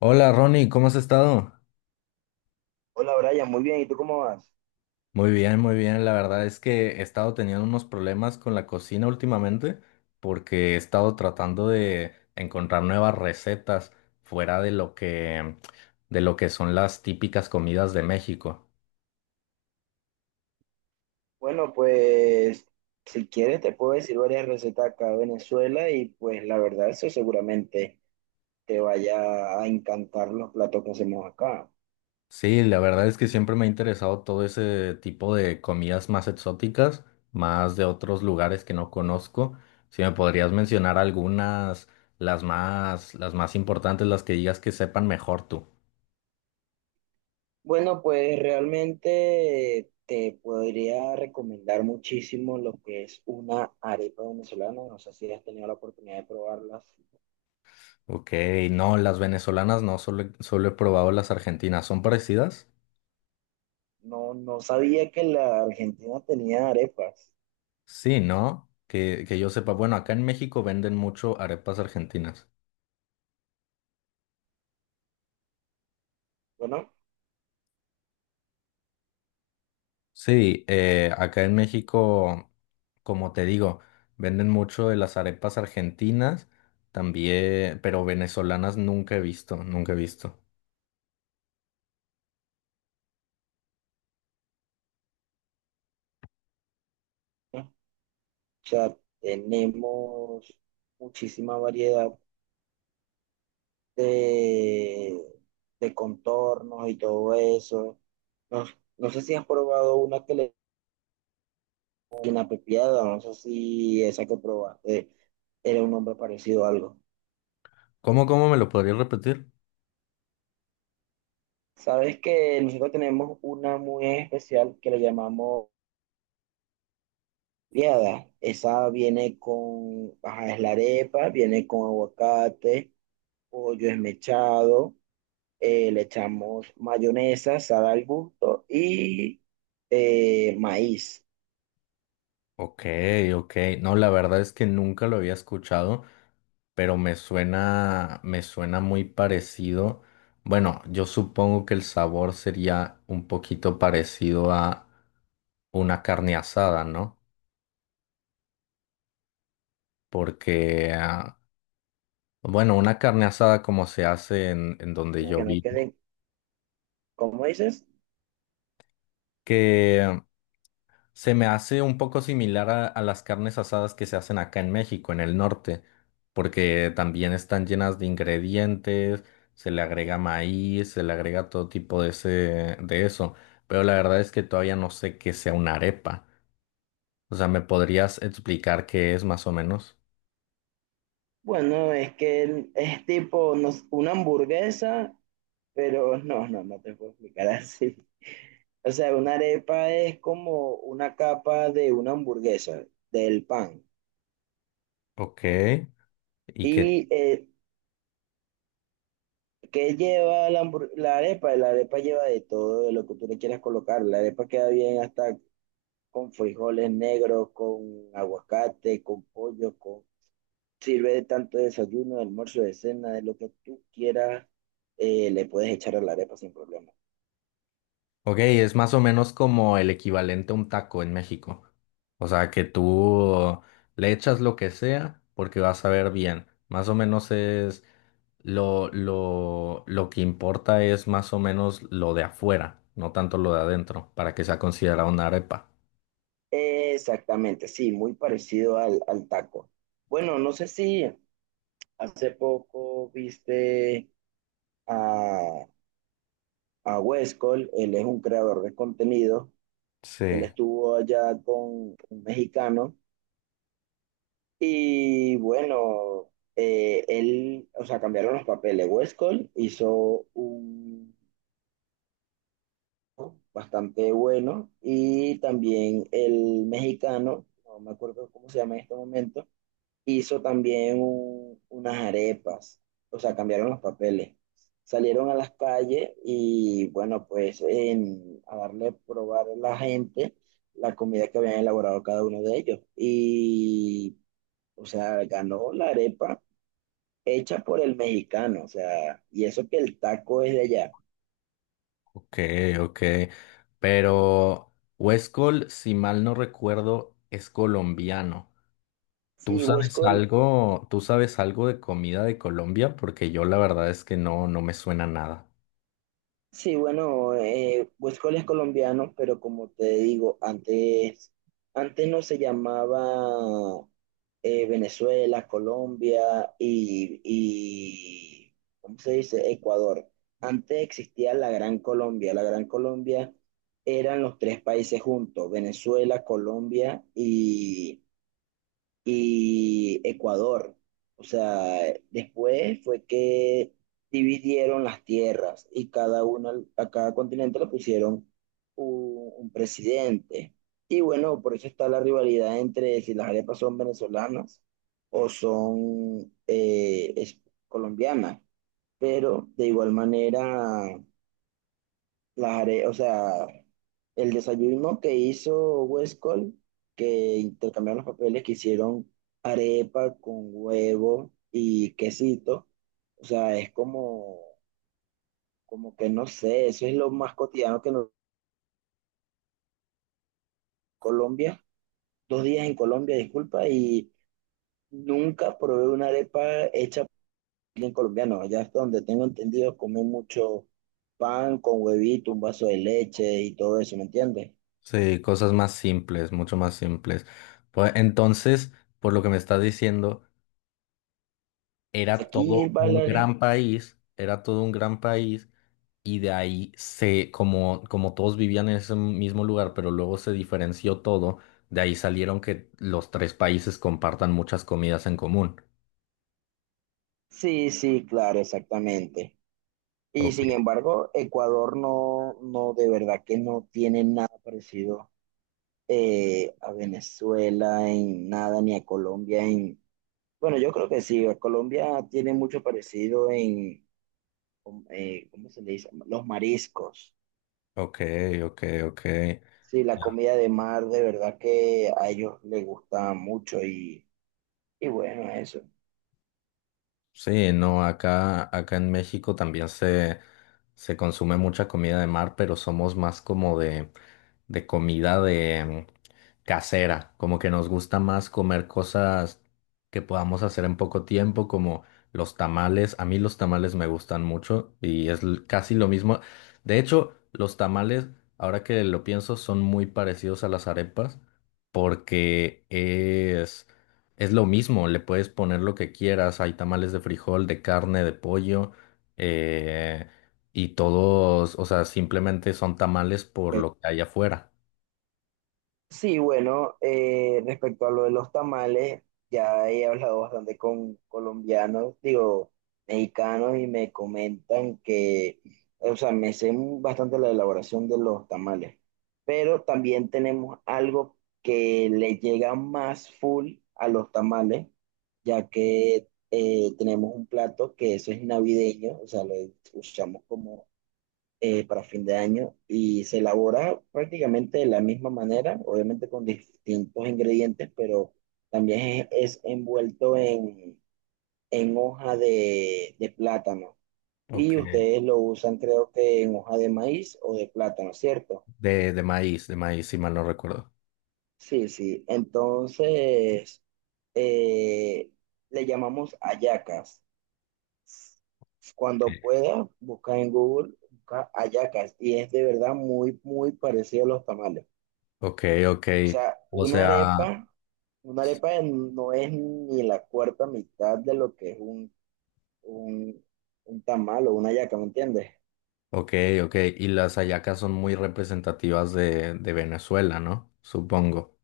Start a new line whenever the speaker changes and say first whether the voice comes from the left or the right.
left: Hola Ronnie, ¿cómo has estado?
right: Hola Brian, muy bien, ¿y tú cómo vas?
left: Muy bien, muy bien. La verdad es que he estado teniendo unos problemas con la cocina últimamente porque he estado tratando de encontrar nuevas recetas fuera de lo que son las típicas comidas de México.
right: Bueno, pues si quieres te puedo decir varias recetas acá de Venezuela y pues la verdad eso seguramente te vaya a encantar los platos que hacemos acá.
left: Sí, la verdad es que siempre me ha interesado todo ese tipo de comidas más exóticas, más de otros lugares que no conozco. Si me podrías mencionar algunas, las más importantes, las que digas que sepan mejor tú.
right: Bueno, pues realmente te podría recomendar muchísimo lo que es una arepa venezolana, no sé si has tenido la oportunidad de probarlas.
left: Ok, no, las venezolanas no, solo, solo he probado las argentinas. ¿Son parecidas?
right: No, no sabía que la Argentina tenía arepas.
left: Sí, ¿no? Que yo sepa, bueno, acá en México venden mucho arepas argentinas.
right: Bueno,
left: Sí, acá en México, como te digo, venden mucho de las arepas argentinas, también, pero venezolanas nunca he visto, nunca he visto.
right: o sea, tenemos muchísima variedad de, de contornos y todo eso. No, no sé si has probado una que le inapropiada, no sé si esa que probaste era un nombre parecido a algo.
left: ¿Cómo me lo podrías repetir?
right: Sabes que nosotros tenemos una muy especial que le llamamos piada. Esa viene con, ajá, es la arepa, viene con aguacate, pollo esmechado, le echamos mayonesa, sal al gusto y maíz,
left: Ok, ok. No, la verdad es que nunca lo había escuchado, pero me suena muy parecido. Bueno, yo supongo que el sabor sería un poquito parecido a una carne asada, ¿no? Porque, ah, bueno, una carne asada como se hace en donde yo
right: que no
left: vivo.
right: queden. ¿Cómo dices?
left: Se me hace un poco similar a las carnes asadas que se hacen acá en México, en el norte, porque también están llenas de ingredientes, se le agrega maíz, se le agrega todo tipo de de eso, pero la verdad es que todavía no sé qué sea una arepa. O sea, ¿me podrías explicar qué es más o menos?
right: Bueno, es que es tipo una hamburguesa, pero no te puedo explicar así. O sea, una arepa es como una capa de una hamburguesa, del pan.
left: Ok. ¿Y qué?
right: ¿Y qué lleva la, la arepa? La arepa lleva de todo, de lo que tú le quieras colocar. La arepa queda bien hasta con frijoles negros, con aguacate, con pollo, con. Sirve de tanto de desayuno, de almuerzo, de cena, de lo que tú quieras, le puedes echar a la arepa sin problema.
left: Ok, es más o menos como el equivalente a un taco en México. O sea, que tú le echas lo que sea porque vas a ver bien. Más o menos es lo que importa es más o menos lo de afuera, no tanto lo de adentro, para que sea considerada una arepa.
right: Exactamente, sí, muy parecido al, al taco. Bueno, no sé si hace poco viste a, a Wes Cole, él es un creador de contenido,
left: Sí,
right: él estuvo allá con un mexicano y bueno, él, o sea, cambiaron los papeles. Wes Cole hizo un bastante bueno. Y también el mexicano, no me acuerdo cómo se llama en este momento, hizo también unas arepas, o sea, cambiaron los papeles. Salieron a las calles y bueno, pues en, a darle a probar a la gente la comida que habían elaborado cada uno de ellos. Y, o sea, ganó la arepa hecha por el mexicano, o sea, y eso que el taco es de allá.
left: ok, ok. Pero Huescol, si mal no recuerdo, es colombiano.
right: Sí, Huesco.
left: Tú sabes algo de comida de Colombia? Porque yo la verdad es que no, no me suena nada.
right: Sí, bueno, Huescol es colombiano, pero como te digo, antes, antes no se llamaba Venezuela, Colombia y, y, ¿cómo se dice? Ecuador. Antes existía la Gran Colombia. La Gran Colombia eran los tres países juntos, Venezuela, Colombia y Ecuador. O sea, después fue que dividieron las tierras y cada uno, a cada continente le pusieron un presidente. Y bueno, por eso está la rivalidad entre si las arepas son venezolanas o son colombianas. Pero de igual manera o sea, el desayuno que hizo Westcol, que intercambiaron los papeles, que hicieron arepa con huevo y quesito, o sea, es como, como que no sé, eso es lo más cotidiano que en Colombia, dos días en Colombia, disculpa, y nunca probé una arepa hecha por alguien colombiano, allá hasta donde tengo entendido, comen mucho pan con huevito, un vaso de leche y todo eso, ¿me entiendes?
left: Sí, cosas más simples, mucho más simples. Pues entonces, por lo que me estás diciendo, era
right: Aquí,
left: todo un
right: bailar.
left: gran país, era todo un gran país y de ahí se, como, como todos vivían en ese mismo lugar, pero luego se diferenció todo, de ahí salieron que los tres países compartan muchas comidas en común.
right: Sí, sí, claro, exactamente. Y
left: Ok,
right: sin embargo, Ecuador no, no, de verdad que no tiene nada parecido a Venezuela en nada, ni a Colombia en... Bueno, yo creo que sí, a Colombia tiene mucho parecido en, ¿cómo se le dice? Los mariscos.
left: ok, ok, ok.
right: Sí, la comida de mar, de verdad que a ellos les gusta mucho y bueno, eso.
left: Sí, no, acá en México también se consume mucha comida de mar, pero somos más como de comida de casera, como que nos gusta más comer cosas que podamos hacer en poco tiempo, como los tamales. A mí los tamales me gustan mucho y es casi lo mismo. De hecho, los tamales, ahora que lo pienso, son muy parecidos a las arepas porque es lo mismo, le puedes poner lo que quieras, hay tamales de frijol, de carne, de pollo, eh, y todos, o sea, simplemente son tamales por lo que hay afuera.
right: Sí, bueno, respecto a lo de los tamales, ya he hablado bastante con colombianos, digo, mexicanos, y me comentan que, o sea, me sé bastante la elaboración de los tamales, pero también tenemos algo que le llega más full a los tamales, ya que tenemos un plato que eso es navideño, o sea, lo usamos como para fin de año y se elabora prácticamente de la misma manera, obviamente con distintos ingredientes, pero también es envuelto en hoja de plátano.
left: Ok.
right: Y ustedes lo usan creo que en hoja de maíz o de plátano, ¿cierto?
left: De maíz, si mal no recuerdo.
right: Sí, sí. Entonces, eh, le llamamos hallacas. Cuando pueda, busca en Google, busca hallacas y es de verdad muy, muy parecido a los tamales.
left: Ok, ok.
right: O sea,
left: O sea,
right: una arepa no es ni la cuarta mitad de lo que es un, un tamal o una hallaca, ¿me entiendes?
left: ok, ok. Y las hallacas son muy representativas de Venezuela, ¿no? Supongo.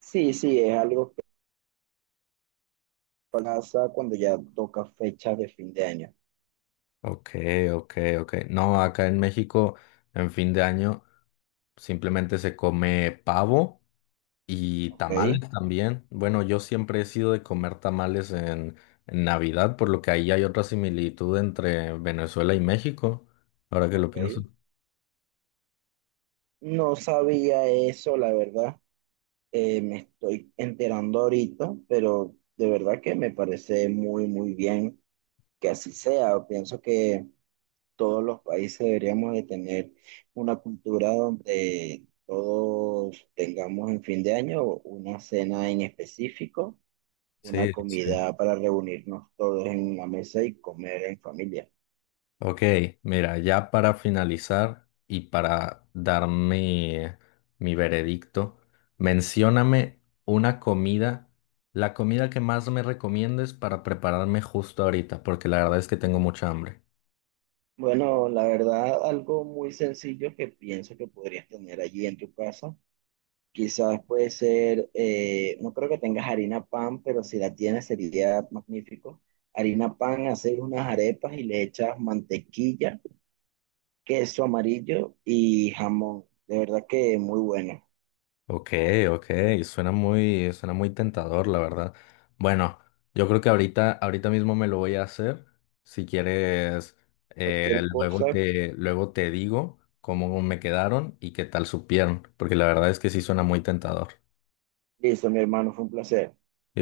right: Sí, sí, es algo que pasa cuando ya toca fecha de fin de año.
left: Ok, ok, ok. No, acá en México, en fin de año, simplemente se come pavo. Y
right: Ok,
left: tamales también. Bueno, yo siempre he sido de comer tamales en Navidad, por lo que ahí hay otra similitud entre Venezuela y México, ahora que lo
right: ok.
left: pienso.
right: No sabía eso, la verdad. Me estoy enterando ahorita, pero de verdad que me parece muy, muy bien que así sea. Pienso que todos los países deberíamos de tener una cultura donde todos tengamos en fin de año una cena en específico, una
left: Sí, sí.
right: comida para reunirnos todos en una mesa y comer en familia.
left: Ok, mira, ya para finalizar y para dar mi, mi veredicto, mencióname una comida, la comida que más me recomiendes para prepararme justo ahorita, porque la verdad es que tengo mucha hambre.
right: Bueno, la verdad, algo muy sencillo que pienso que podrías tener allí en tu casa. Quizás puede ser, no creo que tengas harina pan, pero si la tienes sería magnífico. Harina pan, hacer unas arepas y le echas mantequilla, queso amarillo y jamón. De verdad que muy bueno.
left: Ok, ok, suena muy tentador, la verdad. Bueno, yo creo que ahorita, ahorita mismo me lo voy a hacer. Si quieres, eh,
right: Cualquier cosa.
left: luego te digo cómo me quedaron y qué tal supieron, porque la verdad es que sí suena muy tentador.
right: Listo, mi hermano, fue un placer.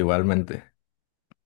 left: Igualmente.